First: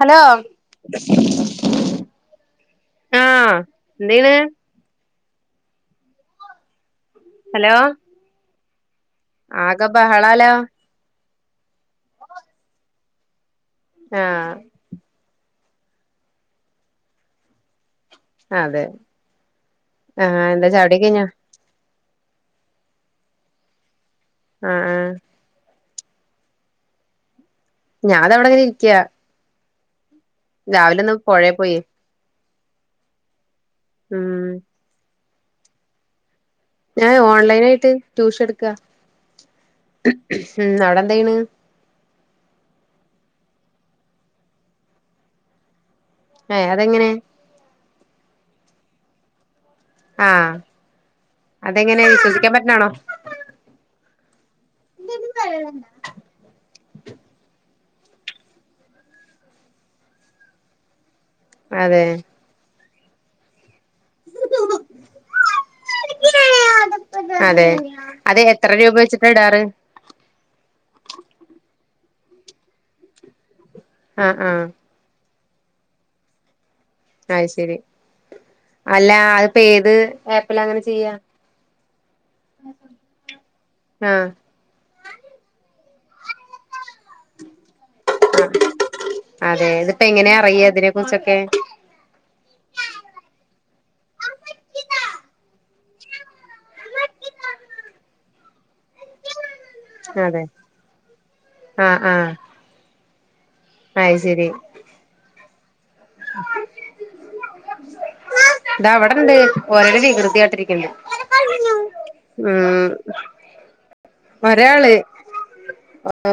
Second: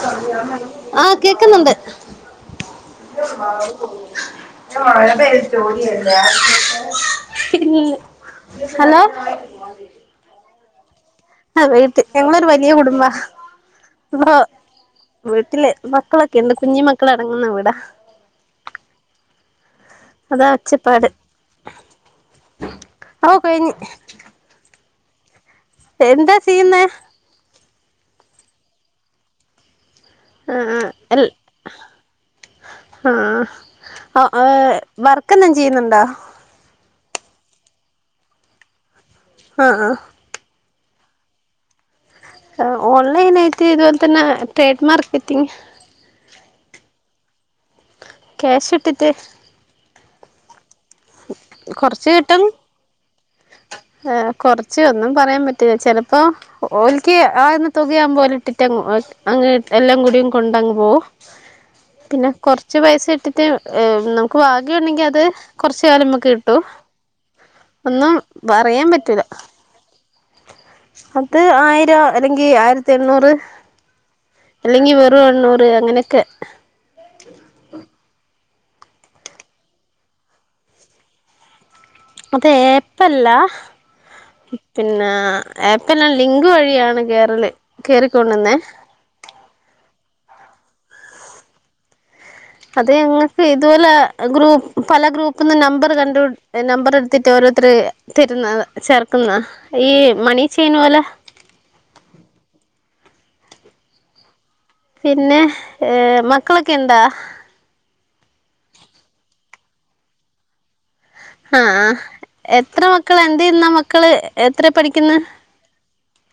Hello ആഹ് കേക്ക്ന്ന്ണ്ട് ആഹ് എന്തെയ്യ്ണ് ഹലോ ഹലോ ആകെ ബഹളാല്ലോ അത് വൈറ്റ് ഞങ്ങളൊരു വലിയ കുടുംബാ ആഹ് [unintelligible] വീട്ടിലേ മക്കളൊക്കെയുണ്ട് കുഞ്ഞി മക്കള് അടങ്ങ്ന്ന വീടാ അതെ ആഹ് അതാ എന്താ ചായുടി ഒക്കെ ഒച്ചപ്പാട് കഴിഞ്ഞോ അവൊ കൈഞ്ഞ് ആഹ് ആഹ് എന്താ ചിയ്യ്ന്നേ ഞാത ഇവടെ ഇങ്ങനെ ഇരിക്കാ ആഹ് ആഹ് രാവിലെ ഒന്ന് എൽ പൊഴേ പോയി ആഹ് ആഹ് ഉം ഏഹ് വർക്ക് എന്തേലും ചിയ്യ്ന്ന്ണ്ടാേ ഞാന് ഓൺലൈനായിട്ട് ട്യൂഷൻ ഇട്ക്കാ ആഹ് ആഹ് ഉം അവടെ എന്തായ്യ്ണ് ആഹ് ഓൺലൈനായിട്ട് ഇത് പോലെ തന്നെ ട്രേഡ് മാർക്കറ്റിംഗ് ഏഹ് അതെങ്ങനെ ക്യാഷ് ഇട്ട്ട്ട് ആഹ് അതെങ്ങനെ കുറച്ച് കിട്ടും വിശ്വസിക്കാൻ പറ്റ്ണാണോ ഏഹ് കൊറച്ച് ഒന്നും പറയാംപറ്റില്ല ചെല അപ്പോ ഓൽക്ക് ആക്ന്ന തുകയാവുമ്പൊ ഓല് ഇട്ടിറ്റങ്ങ് പോവും അത് അങ്ങനെ എല്ലാം കൂടിയും കൊണ്ടങ്ങ് പോവും അതെ പിന്നെ കൊർ ച്ച് പൈസ ഇട്ടിട്ട് നമുക്ക് ഭാഗ്യം ഉണ്ടെങ്കി അത് കാെറച്ച് കാലം ഇമ്മക്ക് കിട്ടും അതെ ഒന്നും അത് എത്ര പറയാൻ രൂപ പറ്റൂല വെച്ചിട്ടാ ഇടാറ് അത് ആയിരം എല്ലെങ്കി ആയിരത്തി എണ്ണൂറ് ആഹ് ആഹ് എല്ലെങ്ങി വെറും എണ്ണൂറ് അങ്ങനെയെക്കെ അത് ശെരി അല്ല അത്പ്പ ഏത് ഏപ്പിലാ അങ്ങനെ ചിയ്യാ അത് ഏപ്പല്ല ആഹ് പിന്നെ ഏപ്പ്ല് ലിങ്ക് വഴിയാണ് കേറല് കേറി തോന്നുന്നേ ആഹ് അതെ ഇതിപ്പങ്ങനെ അറിയാ ഇതിനെ കുറിച്ചൊക്കെ അത് ഞങ്ങൾക്ക് ഇതുപോലെ ഗ്രൂ പല ഗ്രൂപ്പ്ന്നും നമ്പറ് കണ്ടു നമ്പറ് ഇടുത്തിട്ട് ഓരോരുത്തര് ത്തിരുന്ന ചേർക്കുന്ന ഈ അതെ മണി ചെയ്ന് പോലെ ആഹ് ആഹ് അയ് ശെരി. പിന്നെ ഏഹ് മക്കളൊക്കെ എന്താ ഇതാ ഇവടെണ്ട് ഒരോരോ വികൃതിയാട്ടിര്ക്ക്ണ്ട് ആഹ് എത്ര മക്കളാ എന്തെയ്യുന്നാ മക്ക ഒരാള്,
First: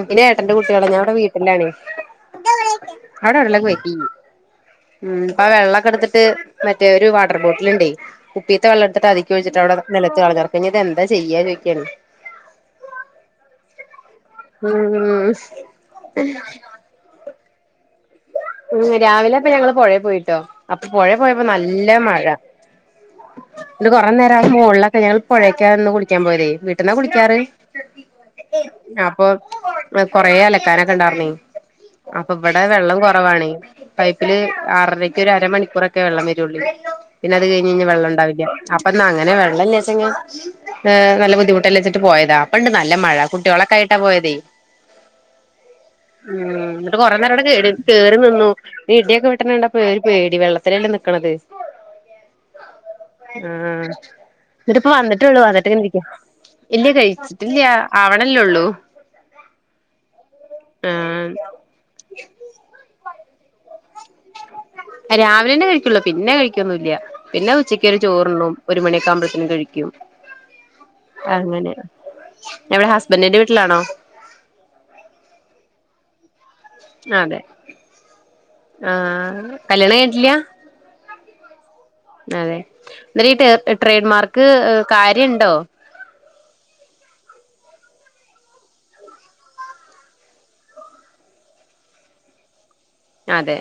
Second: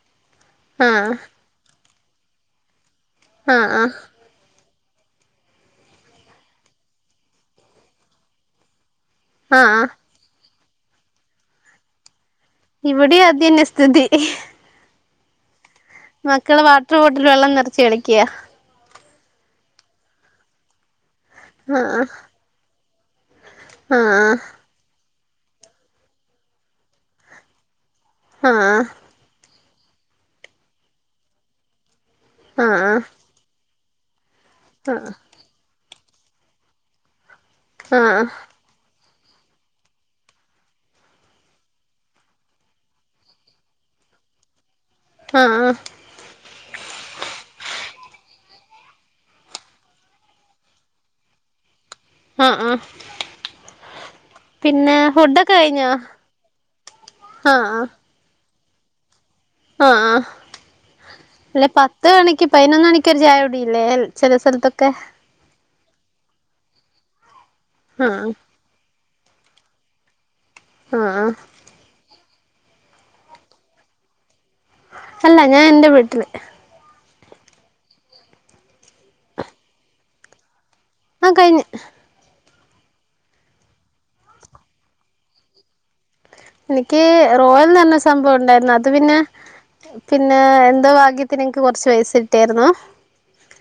പിന്നെ ഏട്ടന്റെ കുട്ടിയേള ആഹ് ഞനിവടെ വീ ട്ട്ലാണ്, അവടെ വെള്ളക്കെ ആഹ് ആഹ് വറ്റി ഹ്മ്മ് ഇപ്പ വെള്ളക്കട്ത്ത്ട്ട് മറ്റേ ഒര് വാട്ടർ ബോട്ടില്ണ്ടേ കുപ്പീത്തെ വെള്ളട്ത്ത്ട്ട് അതി ചോച്ചിട്ട് ആഹ് അവടെ ആഹ് നിലത്ത് കെടക്കാണ് ഇഞ്ഞ് ഇത് എന്താ ചെയ്യാ ചോയ്ക്കാണ് ഇവടിം അതന്നെ സ്ഥിതി. ഹ്മ്മ് മക്കള് വാട്ടർ ബോട്ടില് വെള്ളം നിറച്ച് കളിക്ക ആഹ് രാവിലെപ്പ ഞങ്ങള് പൊഴെ പോയിട്ടോ അപ്പൊ പോഴെ പോയപ്പോ നല്ല ആഹ് മഴ ഇന്ന് ആഹ് കൊറേനേരം മോളിലൊക്കെ ഞാൻ പൊഴക്കായ്രുന്ന് കുളിക്കാൻ പോയതേ വീട്ട്ന്നാ കുളിക്കാറ്, ആഹ് അപ്പൊ കൊറേ അലക്കാനൊക്കെണ്ടായ്രുന്നേ അപ്പ ഇവടെ ആഹ് ആഹ് വെള്ളം കൊ കൊവാണ്, പൈപ്പ്ല് ആറരക്ക് ഒരരമണിക്കൂറൊക്കെ വെള്ളം വരൊള്ളേ പിന്നെ അത് കഴഞ്ഞ ഞ്ഞി വെള്ളം ആഹ് ഉണ്ടാവില്ല്യ അപ്പ എന്നാ അങ്ങനെ വെള്ളല്ലാചഞ്ഞാ ഏ നല്ല ബുദ്ധിമുട്ടല്ലേച്ചിട്ട് പോയതാ അപ്പണ്ട് നല്ല മഴ കുട്ടികളൊക്കെ ആയിട്ടാ പോയതേ അ ആ ഉം ന്നിട്ട് കൊറെേ നേരവടെ കേറി കേറി നിന്നു ഈ ഇടിയൊക്കെ വിെട്ടണണ്ടപ്പേ ഒരു പേടി വെള്ളത്തിലല്ലെ നിക്ക്ണത് ആഹ് ആഹ് ആ ഇന്നിട്ടിപ്പൊ പിന്നെ വന്നിട്ടേള്ളൂ ഫുഡൊക്കെ വന്നിട്ട്ങ്ങനെ കഴിഞ്ഞോ ഇരിക്ക ഇല്ല കഴിച്ചിട്ടില്ല ആഹ് ആവണല്ലേള്ളൂ ആആ ആഹ് അല്ല പ ത്ത് മണിക്ക് പതിനൊന്ന് മണിക്കൊരു ഛായകുടിയില്ലേ ചില സ്ഥലത്തൊക്കെ രാവിലെന്നെ കഴിക്കുള്ളൂ പിന്നെ കഴിക്കൊന്നൂല്ലേ പിന്നെ ഉച്ചക്കൊരു ആഹ് ചോറുണ്ണും ഒരു മണിയൊക്കെ ആവുമ്പോഴത്തിനും കഴിക്കും ആഹ് ആഹ് അങ്ങനെ എവിടെ ഹസ്ബന്റിന്റെ വീട്ടിലാണോ? അല്ല ഞാൻ എന്റെ വീട്ടില് അതെ ആ കല്യാണം കഴിഞ്ഞിട്ടില്ല ആ കഴിഞ്ഞ് അതെ ഇന്നിട്ടീ ഈ ട്രേഡ്മാർക്ക് കാര്യണ്ടോ? എനിക്ക് റോയൽന്ന് പറഞ്ഞ സംഭവം ഉണ്ടായിരുന്നു അത് പിന്നെ പിന്നെ എന്തോ ഭാഗ്യത്തിന് എനിക്ക് കൊറച്ച് പൈസ കിട്ടിയാര്ന്നു അതെ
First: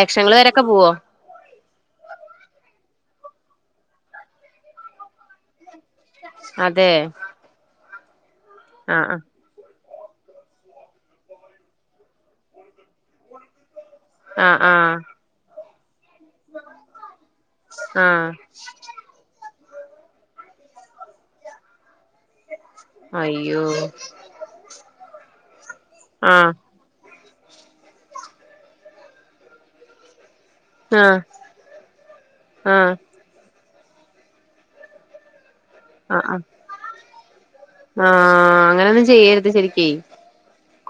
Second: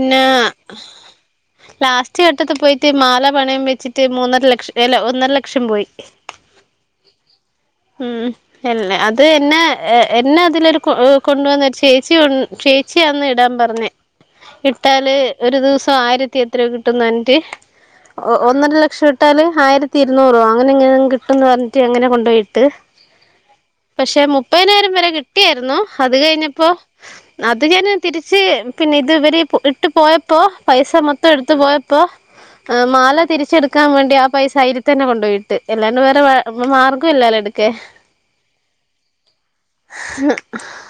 ലക്ഷങ്ങള് വരൊക്കെ പോവോ? ലാസ്റ്റ് ഘട്ടത്തി പോയിട്ട് മാല പണയം വെച്ചിട്ട് മൂന്നര ലക്ഷം അല്ല ഒന്നര ലക്ഷം പോയി അതെ ഉം എല്ലെ ആഹ് അത് എന്നെ എ എന്നെ അതിലൊരു കൊണ്ടുവന്ന ഒരു ചേച്ചി ചേച്ചിയാന്ന് ഇടാൻ പറഞ്ഞേ ആഹ് ആഹ് ഇട്ടാല് ഒരു ദിവസം ആയിരത്തി എത്രോ കിട്ടുന്ന് പറഞ്ഞിട്ട് ആഹ് ആഹ് ഒന്നര ലക്ഷം ഇട്ടാൽ ആയിരത്തിരുന്നൂറ് അങ്ങനെങ്ങനേം കിട്ടുന്ന് പറഞ്ഞിട്ട് അങ്ങനെ കൊണ്ടോയി ട്ട് അയ്യോ പക്ഷെ മുപ്പയിനായിരം വരെ കിട്ടിയായിരുന്നു അത് ആഹ് കഴിഞ്ഞപ്പോ- അത് ഞാന് തിരിച്ച് പിന്നെ ഇത് ഇവര് ഇട്ട് പോയപ്പോ പൈസ ആഹ് മൊത്തം എടുത്തു പോയപ്പോ ആഹ് മാല തിരിച്ചെടുക്കാൻ വേണ്ടി ആ പൈസ അയിൽ തന്നെ കൊണ്ടുപോയി ട്ട് എല്ലാണ്ട് വേറെ മാർഗ്ഗവില്ലല്ലോ എടു ആ അങ്ങനെയൊന്നും ചെയ്യരുത് ശരിക്ക്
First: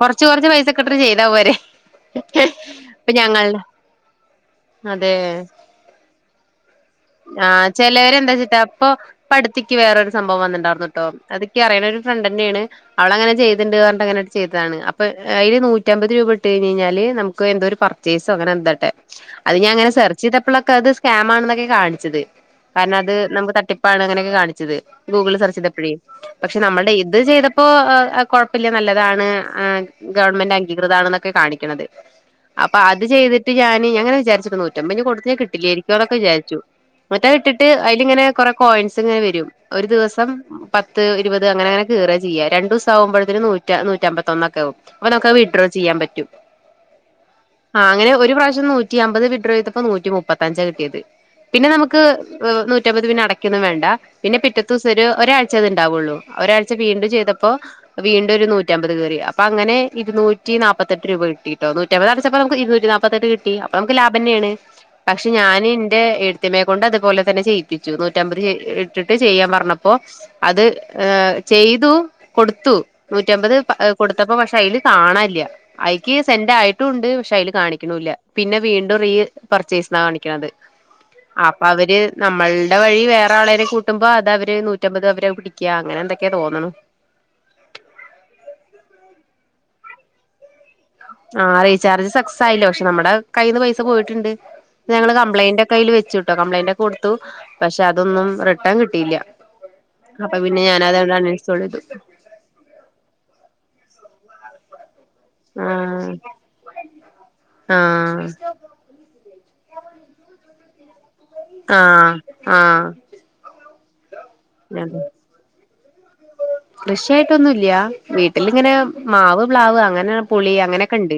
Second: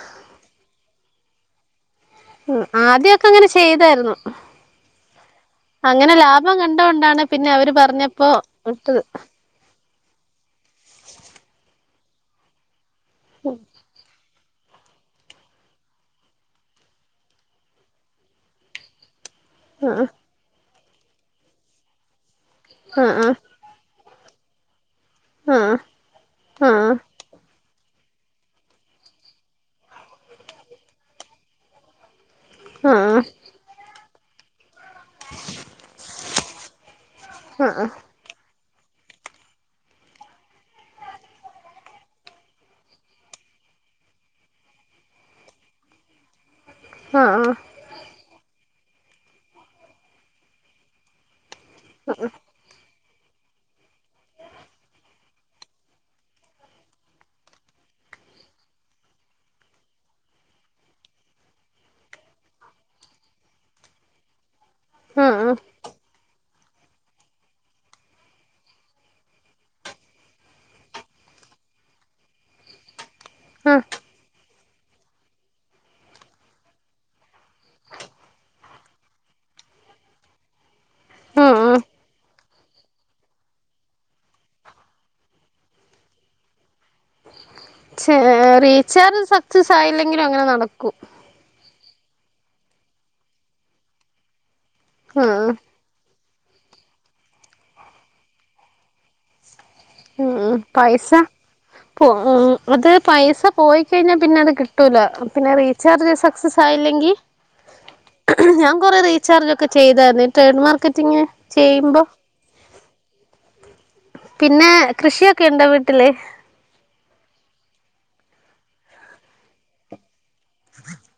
കൊറച്ച് കൊറച്ച് പൈസക്കെട്ട് ചെയ്താ പോരെ? ഉം ഇപ്പൊ ആദ്യവൊക്കെ അങ്ങനെ ഞങ്ങളുടെ ചെയ്താരുന്നു. അതെ അങ്ങനെ ലാ ഭം കണ്ടകൊണ്ടാണ് പിന്നെ അവര് പറഞ്ഞപ്പോ ഇട്ടത് പ്പക്ക് വേറൊരു സംഭവം വന്നിട്ടുണ്ടാർന്നുട്ടോ അതിക്ക് അറിയുണൊരു ഫ്രണ്ടന്നേണ് അവളങ്ങനെ ചെയ്തുണ്ട് പറഞ്ഞിട്ടങ്ങ ചെയ്താണ് അപ്പൊ അതില് നൂറ്റമ്പത് രൂപ ഇട്ട് കഴിഞ്ഞ് കഴിഞ്ഞാൽ നമുക്ക് എന്തോ ഒരു പർച്ചേസ് അങ്ങനെ എന്താട്ടെ അത് ഞാങ്ങനെ ആഹ് സെർച്ച് ചെയ്തപ്പോഴൊക്കെ അത് സ്കാം ആണെന്നൊക്കെ കാണിച്ചത് കാരണം അത് ആഹ് നമ്മുക്ക് തട്ടി പ്പാണ് അങ്ങനെയൊക്കെ കാണിച്ചത് ഗൂഗിൾ സെർച്ച് ആഹ് ചെയ്തപ്പോഴെ പക്ഷെ നമ്മുടെ ഇത് ആഹ് ചെയ്ത പ്പൊ കുഴപ്പല്ല്യ നല്ലതാണ് ഗവൺമെൻ്റ് അംഗീകൃതാണ്ന്നൊക്കെ കാണിക്ക്ണത് അപ്പൊ അത് ആഹ് ചെയ്തിട്ട് ഞാന് അങ്ങനെ വിചാരിച്ചു നൂറ്റമ്പതിന് കൊടുത്താ കിട്ടില്ലായിരിക്കോന്നൊക്കെ വിചാരിച്ചു മറ്റേ അത് ഇട്ടിട്ട് ആഹ് അയിലിങ്ങനെ കൊറെ കോയിൻസ് ഇങ്ങനെ വരും ഒരു ദിവസം പത്ത് ഇരുപത് അങ്ങനെ അങ്ങനെ കേറുകയാ ചെയ്യാ രണ്ടൂസം ആകുമ്പോഴത്തേന് നൂറ്റ് നൂറ്റമ്പത്തൊന്നൊക്കെ ആകും അപ്പൊ നമുക്കത് വിഡ്രോ ചെയ്യാൻ പറ്റും ആ ആ ആ അങ്ങനെ ഒരു പ്രാവശ്യം നൂറ്റി അമ്പത് വിഡ്രോ ചെയ്തപ്പോ നൂറ്റി മുപ്പത്തഞ്ചാ കിട്ടിയത് പിന്നെ നമുക്ക് നൂറ്റമ്പത് പിന്നെ അടക്കുവൊന്നും വേണ്ട പിന്നെ പിറ്റേത്തൂസം ഒരു ഒരാ ച്ചതുണ്ടാവുള്ളൂ ഒരാഴ്ച വീണ്ടും ചെയ്തപ്പോ വീണ്ടു ഒരു നൂറ്റമ്പത് കേറി അപ്പൊ അങ്ങനെ ഇരുന്നൂറ്റിനാപ്പത്തെട്ട് രൂപ കിട്ടി ട്ടോ നൂറ്റ് റ്റമ്പത് അടച്ചപ്പോ നമുക്ക് ഇരുന്നൂറ്റി നാല്പ്പത്തെട്ട് കിട്ടി അപ്പോ നമുക്ക് ലാഭ ന്നേണ് പക്ഷെ ആഹ് ഞാന് ന്റെ എട് ത്തി അമ്മയെ കൊണ്ട് അതുപോലെ തന്നെ ചെയ്യിപ്പിച്ചു നൂറ്റമ്പത് ഇട്ടിട്ട് ചെയ്യാൻ പറഞ്ഞപ്പോ അത് എ ചെയ്തു കൊടുത്തു നൂറ്റമ്പത് പ ആഹ് കൊടുത്തപ്പോ പക്ഷെ അയില് കാണാല്ല്യ അയിക്ക് സെന്റ് ആയിട്ടുണ്ട് പക്ഷെ അയില് കാണിക്കുണുല്ല പിന്നെ വീണ്ടും റീ പർച്ചേസ് ന്നാ കാണിക്ക്ണത് അപ്പൊ ആഹ് അവര് നമ്മളുടെ വഴി വേറെ ആളെനെ കൂ ട്ടുമ്പോ അത് അവര് നൂറ്റമ്പത് അവരെ പിടിക്ക അങ്ങനെ എന്തൊക്കേ തോന്നണു ച്ചെ റീചാർജ് സക്സസ് ആയില്ലെങ്കിലും അങ്ങനെ നടക്കും ആ റീചാർജ് സക്സസ് ആയില്ല പക്ഷെ നമ്മുടെ കയ്യീന്ന് പൈസ പോയിട്ടുണ്ട് ഞങ്ങള് ആഹ് കംപ്ലൈന്റൊ കയ്യിൽ വെച്ചുട്ടോ കംപ്ലൈന്റ് ഒക്കെ കൊടുത്തു പക്ഷെ അതൊന്നും റിട്ടേൺ കിട്ടിയില്ല അപ്പൊ പിന്നെ പൈസ ഞാനതണ്ട് അണ് ഇൻസ്റ്റാളിതു പോ ഉം അത് പൈസ പോയി കഴിഞ്ഞാ പിന്നെ അത് കിട്ടൂല പിന്നെ റീചാർജ് ആഹ് സക്സസ് ആയില്ലെങ്കി ആഹ് ഞാൻ കൊറെ റീ ചാർജൊക്കെ ചെയ്താരുന്നു ഈ ട്രേഡ് മാർക്കറ്റിംഗ് ആ ആ പിന്നെ കൃഷിയൊക്കെ ഉണ്ടോ വീട്ടില്? കൃഷിയായിട്ടൊന്നുല്ല്യ വീട്ടിലിങ്ങനെ മാവ് പ്ലാവ് അങ്ങനെ പുളി അങ്ങനെയൊക്കണ്ട്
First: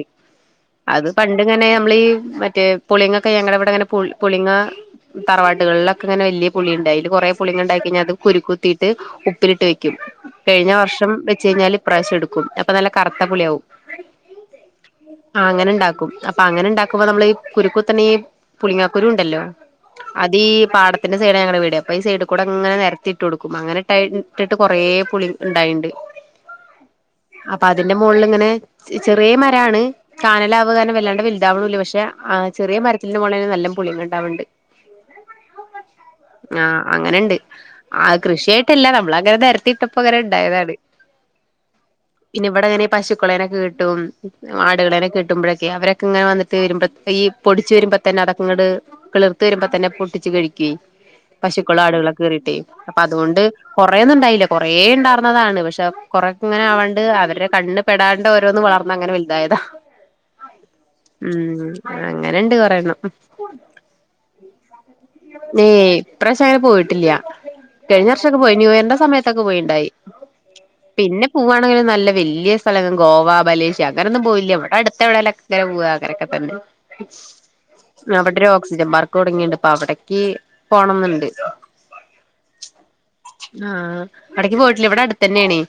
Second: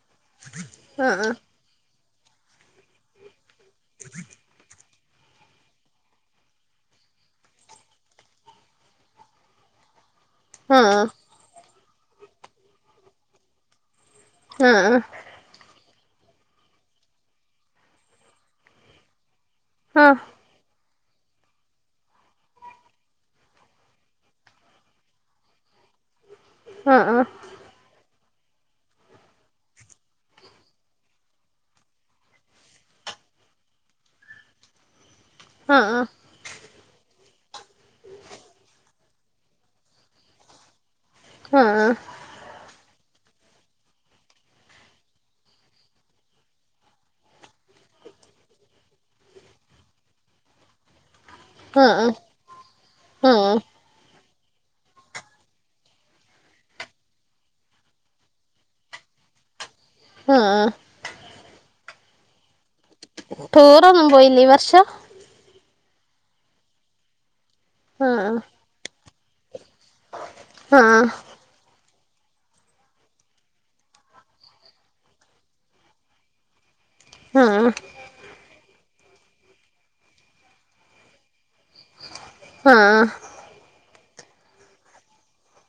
അത് ആ പണ്ടിങ്ങനെ നമ്മളീ മറ്റേ പുളിങ്ങൊക്കെ ഞങ്ങളുടെ വീ ക്കൊങ്ങന പു പുളിങ്ങ തറവാട്ടുകളിലൊക്കെ ഇങ്ങനെ വല്ല്യ പുളിയുണ്ടായില് കൊറെേ പുളിങ്ങണ്ടായി കയ്ഞ്ഞാ അത് കുരുക്കുത്തീട്ട് ഉപ്പിലിട്ട് വെക്കും കഴിഞ്ഞ ആ വർഷം വെച്ച് കഴിഞ്ഞാല് ഇപ്രാവശ്യം എടുക്കും അപ്പൊ നല്ല കറുത്ത പുളിയാവും. ആ ആ ആ അങ്ങനെ ഉണ്ടാക്കും അപ്പൊ അങ്ങനെ ഉണ്ടാക്കുമ്പോ നമ്മൾ ഈ കുരുക്കുത്തനെ ഈ പുളിങ്ങാക്കുരു ഉണ്ടല്ലോ ആ അതീ പാടത്തിന്റെ സൈഡാ ഞങ്ങടെ വീട് അപ്പം ഈ സൈഡിക്കൂടെ അങ്ങനെ നിരന്ന് ത്തിട്ട് കൊടുക്കും അങ്ങനെ ഇട്ട് ഇട്ടിട്ട് കുറേ പുളി ഉണ്ടായിണ്ട് ഉഹ് ഉഹ് അപ്പൊ അതിന്റെ മുകളിൽ ഇങ്ങനെ ചെറിയ മരാണ് [unintelligible] വല്ലാണ്ട് വലുതാവണൂല്ല പക്ഷെ ആ ചെറിയ മരത്തിൽനിന്ന് പോണെ നല്ല പുളിങ്ങ ഉണ്ടാവണുണ്ട് ആഹ് ആഹ് ആഹ് അങ്ങനെയുണ്ട് ആ കൃഷിയായിട്ടല്ല നമ്മള് അങ്ങനെ നിരത്തി ഇട്ടപ്പോ അങ്ങനെ ഉണ്ടായതാണ്. അ ആഹ് പിന്നെ ഇവിടെ എങ്ങനെയെ പശുക്കളേനൊക്കെ കെട്ടും ആടുകളെനെ കെട്ടുമ്പോഴൊക്കെ അവരൊക്കെ ഇങ്ങനെ വന്നിട്ട് വരുമ്പോഴ ഈ പൊടിച്ച് വരുമ്പോ തന്നെ അതൊക്കങ്ങോട് കിളിർത്തു വരുമ്പോ തന്നെ പൊട്ടിച്ച് കഴിക്കുവെ പശുക്കള് ആ ആടുകളൊക്കെ കേറിയിട്ടേ അപ്പൊ ആ ആ അതുകൊണ്ട് കുറേന്നും ഉണ്ടായില്ല കൊറേ ഉണ്ടായിർന്നതാണ് പക്ഷെ കൊറെ ഇങ്ങനെ ആവാണ്ട് അവരുടെ കണ്ണ് പെടാ ണ്ട് ഓരോന്ന് വളർന്ന് അങ്ങനെ വലുതായതാ ആഹ് ഉം അങ്ങനെണ്ട് കൊറ എണ്ണം ടൂറൊന്നും പോയില്ലേ ഈ വർഷം ഏഹ് ഇപ്രാവശ്യം അങ്ങനെ പോയിട്ടില്ല ആ കഴിഞ്ഞ വർഷൊക്കെ പോയി ന്യൂയറിന്റെ സമയത്തൊക്കെ പോയിണ്ടായി. ആ ആ പിന്നെ പോവാണെങ്കിൽ നല്ല വലിയ സ്ഥലങ്ങളിൽ ഗോവ മലേഷ്യ അങ്ങനൊന്നും പോയില്ല ഇവിടെ അടുത്ത് എവിടേലുമൊക്കെ [unintelligible] പോവഅങ്ങനെക്കെ തന്നെ ആ അവിടെ ഒരു ഓക്സിജൻ പാർക്ക് തുടങ്ങിണ്ട് അപ്പൊ അവിടക്ക് പോണം എന്നുണ്ട്. ആഹ് ആഹ് ഇടക്ക് പോയിട്ടില്ല ഇവിടെ അടുത്ത് തന്നെയാണ്.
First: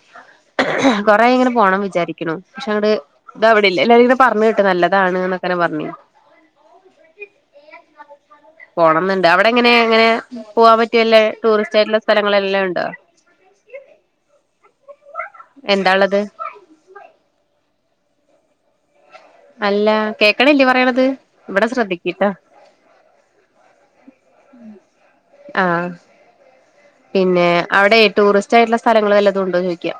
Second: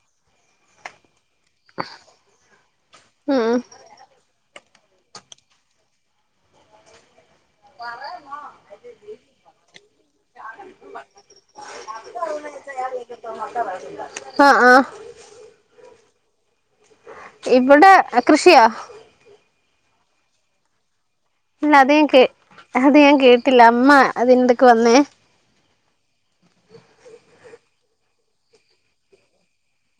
കൊറെേ ഇങ്ങനെ പോകണം വിചാരിക്കുന്നു. പക്ഷെ അങ്ങട് ഇത് ഉം ആവണില്ല എല്ലാവരും ഇങ്ങനെ പറഞ്ഞു കേട്ടു നല്ലത് അതാണ് ന്നക്കനെ പറഞ്ഞു പോണം എന്നുണ്ട് അവിടെ എങ്ങനെ എങ്ങനെ പോവാൻ പറ്റിയല്ലേ ആഹ് ആഹ എന്താള്ളത് ഇവിടെ കൃഷിയാ അല്ല കേക്കണില്ലീ പറയണത് ഇവിടെ ഇല്ല അത് ഞാൻ കേ ശ്രദ്ധിക്കിട്ടാ അത് ഞാൻ കേട്ടില്ല അമ്മ അത് എൻ്റടുക്ക് വന്നോ ആഹ് പിന്നെ അവിടെ ടൂറിസ്റ്റ് ആയിട്ടുള്ള സ്ഥലങ്ങൾ വല്ലതും ഉണ്ടോ ചോദിക്കാ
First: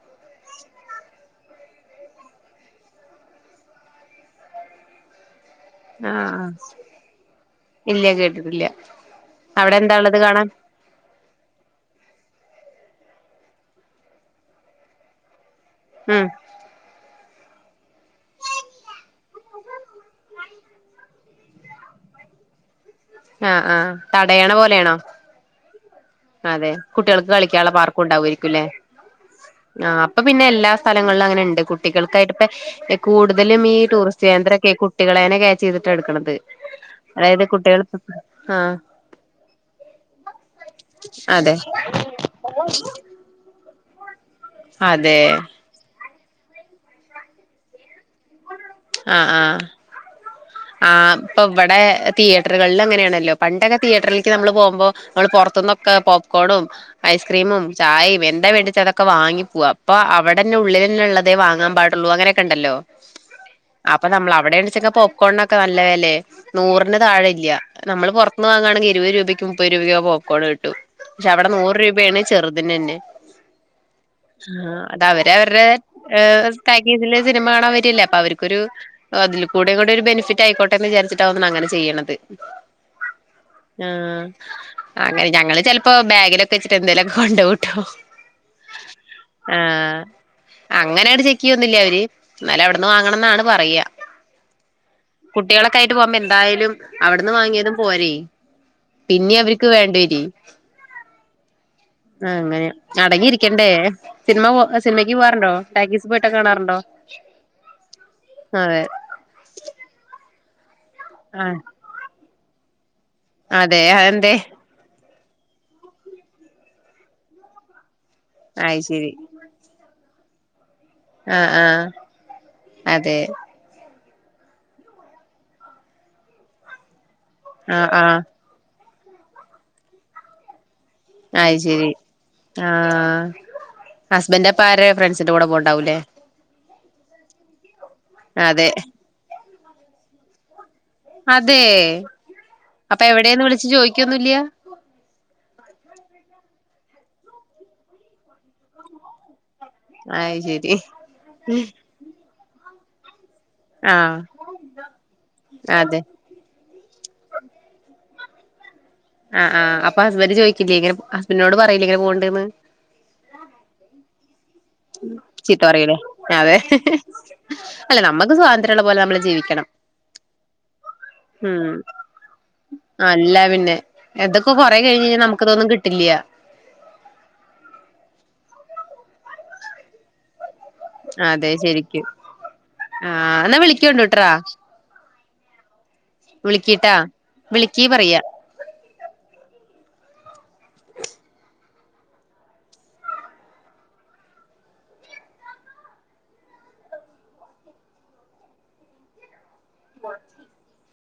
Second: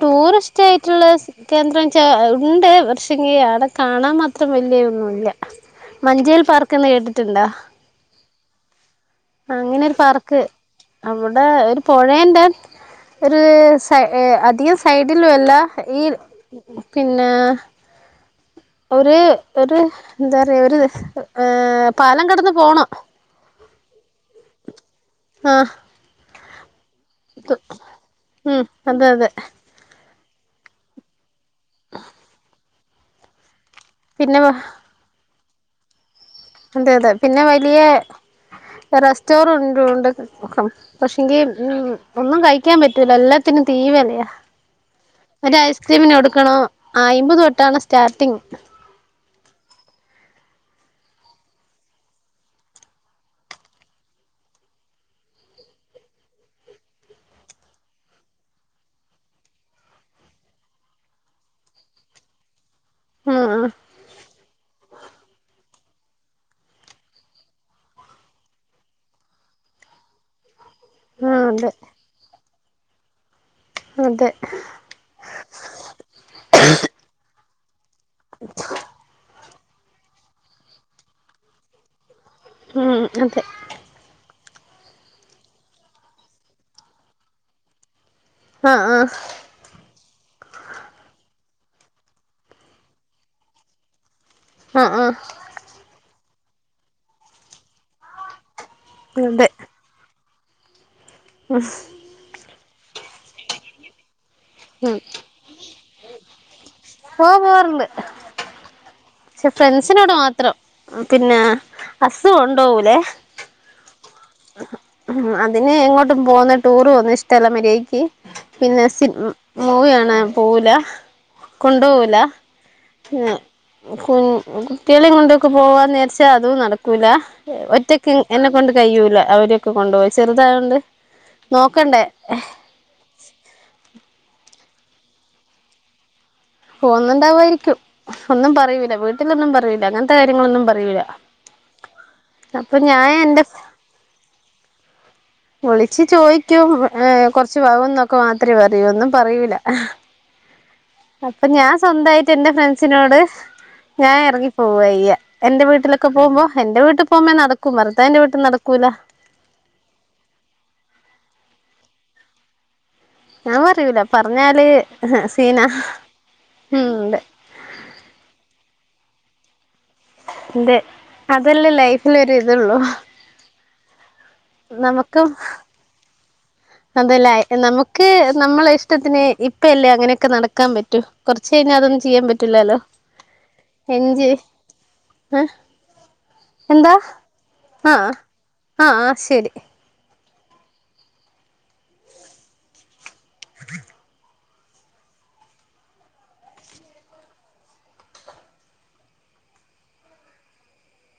ടൂറിസ്റ്റ് ആയിട്ടുള്ള കേന്ദ്രം വച്ചാ ഉണ്ട് പക്ഷെങ്കിൽ അവിടെ കാണാൻ മാത്രം വലിയ ഇതൊന്നുമില്ല ആഹ് ആ ഇല്ല കേട്ടിട്ടില്ല അവിടെ അങ്ങനെ എന്താ ഒരു ഉള്ളത് പാർക്ക് കാണാൻ? അവിടെ ഒരു പുഴയുണ്ട് ഒരു സൈ അധികം സൈഡിലും അല്ല ഈ ഉം പിന്നെ ഒരു ഒരു എന്താ പറയാ ഒരു ഏഹ് പാലം കടന്ന് പോണം. ആഹ് ആഹ് തടയണ പോലെയാണോ? ആഹ് അതെ കുട്ടികൾക്ക് കളിക്കാനുള്ള പാർക്കും ഉണ്ടാവാരിക്കും ല്ലേ ഉം അതെ അതെ ആഹ് അപ്പൊ പിന്നെ എല്ലാ സ്ഥലങ്ങളിലും അങ്ങനെ ഉണ്ട് കുട്ടികൾക്കായിട്ട് ഇപ്പ കൂടുതലും ഈ ടൂറിസ്റ്റ് പിന്നെ കേന്ദ്രമൊക്കെ കുട്ടികളെ ആണ് ക്യാച്ച് ചെയ്തിട്ട് എടുക്കണത്. അതെ അതെ പിന്നെ അതായത് വലിയ കുട്ടികൾ ആഹ് റെസ്റ്റോറും ഉണ്ട് ഉണ്ട് ഉം പക്ഷെങ്കി അതെ ഉം ഒന്നും കഴിക്കാൻ പറ്റൂലാ എല്ലാത്തിനും തീ വിലയാ അതെ സ്മിന കൊടുക്കണോ അയിമ്പത് തൊട്ടാണ് സ്റ്റാർട്ടിങ് ആഹ് ആഹ് ആഹ് ഇപ്പൊ ഇവിടെ തിയേറ്ററുകളിൽ അങ്ങനെയാണല്ലോ പണ്ടൊക്കെ തിയേറ്ററിലേക്ക് നമ്മൾ പോകുമ്പോ നമ്മൾ പുറത്തുനിന്ന പോപ്കോണും ഐസ്ക്രീമും ചായയും എന്താ വേണ്ടെന്ന് വെച്ചാ അതൊക്കെ വാങ്ങി പോവാ ഇപ്പൊ അവിടെന്നെ ഉള്ളിൽ ഉള്ളത് തന്നെ വാങ്ങാൻ പാടുള്ളൂ ള്ളൂ അങ്ങനെയൊക്കെ ഉണ്ടല്ലോ ആഹ് അപ്പൊ നമ്മൾ അവിടെ എണിച്ചെങ്ക പോപ്കോണൊക്കെ നല്ല വിലയാ നൂറിന്റെ താഴെ ഇല്ല നമ്മള് പുറത്തുന്ന് വാങ്ങുകവാണെങ്കിൽ ഇരുപത് രൂപയ്ക്ക് മുപ്പത് രൂപയ്ക്കും പോപ്ക്കോൺ കിട്ടും പക്ഷെ ആഹ് അവിടെ അതെ നൂറ് രൂപയാണ് ചെറുതിന് തന്നെ അതെ ആഹ് അത് അവര് അവരുടെ ടാക്കേജിലെ സിനിമ കാണാൻ വരില്ലേ അപ്പൊ അവർക്കൊരു അതിൽ കൂടെ ഇത് ഒരു ബെനിഫിറ്റ് ആയിക്കോട്ടെ എന്ന് വിചാരിച്ചിട്ടാവും അങ്ങനെ ചെയ്യണത് ഉം അതെ ആഹ് ഞങ്ങള് ചെലപ്പോ ബാഗിലൊക്കെ വെച്ചിട്ട് എന്തേലുമൊക്കെ കൊണ്ടുപോവൂട്ടോ ആഹ് ആഹ് ആഹ് അങ്ങനെയണ്ട് ചെക്ക് ചെയ്യില്ല അവര് എന്നാലും അവിടെന്ന് വാങ്ങണംന്നാണ് പറയ ആഹ് ആഹ് കുട്ടികളൊക്കെ ആയിട്ട് പോകുമ്പോ എന്തായാലും അവിടുന്ന് വാങ്ങിയതും പോര പിന്നെ അതെ അവർക്ക് വേണ്ടി വരും [inaudible] [unintelligible] ആഹ് അങ്ങനെ അടങ്ങിയിരിക്കണ്ടേ സിനിമ പോ ഉം സിനിമക്ക് പോകവാറുണ്ടോ [unintelligible] പോയിട്ട് കാണാറുണ്ടോ ഓ പോവാറുണ്ട് അതെ പക്ഷെ ഫ്രണ്ട്സിനോട് മാത്രം പിന്നെ ആഹ് ഹസ് കോണ്ടോവൂലെ. അതെ അതെന്തെ? ഉം അതിന് എങ്ങോട്ടും പോകുന്ന ടൂർ പോണ ഇഷ്ടമല്ല മര്യാദയ്ക്ക് അയ് പിന്നെ ശരി സിന് മൂവിയാണാൻ പോവൂല ആഹ് ആഹ് കൊണ്ടോവൂല അതെ [unintelligible] കു കുട്ടികളെ കൊണ്ടൊക്കെ പോവാ നെരിച്ചാൽ അതും നടക്കൂല ആഹ് ഒറ്റക്ക് ആഹ് ഇങ്ങനെ എന്റെ കൊണ്ട് കഴിയൂല അവരൊക്കെ കൊണ്ടുപോയി ചെറുതായതോണ്ട് അയ്ശരി ആഹ് ഹസ്ബന്റ്പ്പം ആരെ ഫ്രണ്ട്സിന്റെ കൂടെ പോകുണ്ടാവൂല്ലേ പോകുന്നുണ്ടാവാമായിരിക്കും ഒന്നും അതെ പറയൂല വീട്ടിലൊന്നും പറയുല അങ്ങനത്തെ കാര്യങ്ങളൊന്നും പറയൂല. അതെ അപ്പൊ അപ്പോ ഞാൻ എന്റെ എവിടെന്ന് വിളിച്ച് ചോദിക്കൊന്നുല്ല വിളിച്ച് ചോയ്ക്കും [unintelligible] കൊറച്ച് [unintelligible] എന്നൊക്കെ മാത്രമേ പറയൂ ഒന്നും പറയൂല. അയ്ശരി അപ്പോ ഞാൻ സ്വന്തമായിട്ട് എന്റെ ഫ്രണ്ട്സിനോട് ഞാൻ ആഹ് ഇറങ്ങി പോവയ്യ എന്റെ അതെ വീട്ടിലൊക്കെ പോകുമ്പോ എന്റെ വീട്ടിൽ പോകുമ്പോ നടക്കും ഭർത്താവിന്റെ വീട്ടിൽ നടക്കൂല. ആഹ് ആഹ് അപ്പോ ഹസ്ബന്റ് ചോയ്ച്ചില്ലെനോ ഹസ്ബിനോട് പറയില്ലേ ഇങ്ങനെ പോക്ണ്ടന്ന്. ഞാൻ പറയൂല പറഞ്ഞാല് ചീത്ത സീനാ പറിലെ ഉം അതെ [unintelligible] അല്ല നമ്മുക്ക് സ്വാതന്ത്ര്യമുള്ള പോലെ നമ്മള് ജീവിക്കണം അതെ അതല്ലേ ഉം ലൈഫിലോരു ഇതള്ളൂ അല്ല പിന്നെ ഇതൊക്കെ കൊറെ കഴിഞ്ഞഴിഞ്ഞാ നമുക്കും നമുക്കിതൊന്നും കിട്ടില്ല്യ അതല്ലേ നമുക്ക് നമ്മളെ ഇഷ്ടത്തിന് ഇപ്പയല്ലേ അങ്ങനെയൊക്കെ നടക്കാൻ പറ്റു റ്റും അതെ കോറച്ചഴിഞ്ഞാ അതൊന്നും ശരിക്കും ചെയ്യാൻ പറ്റുല്ലാലോ ആ എന്നാ വിളിക്കോണ്ടൂട്രാ എഞ്ചോയ് [unintelligible] വിളിക്കിട്ടോ വിളിക്കീ പറയാ ആഹ് ആഹ് ശരി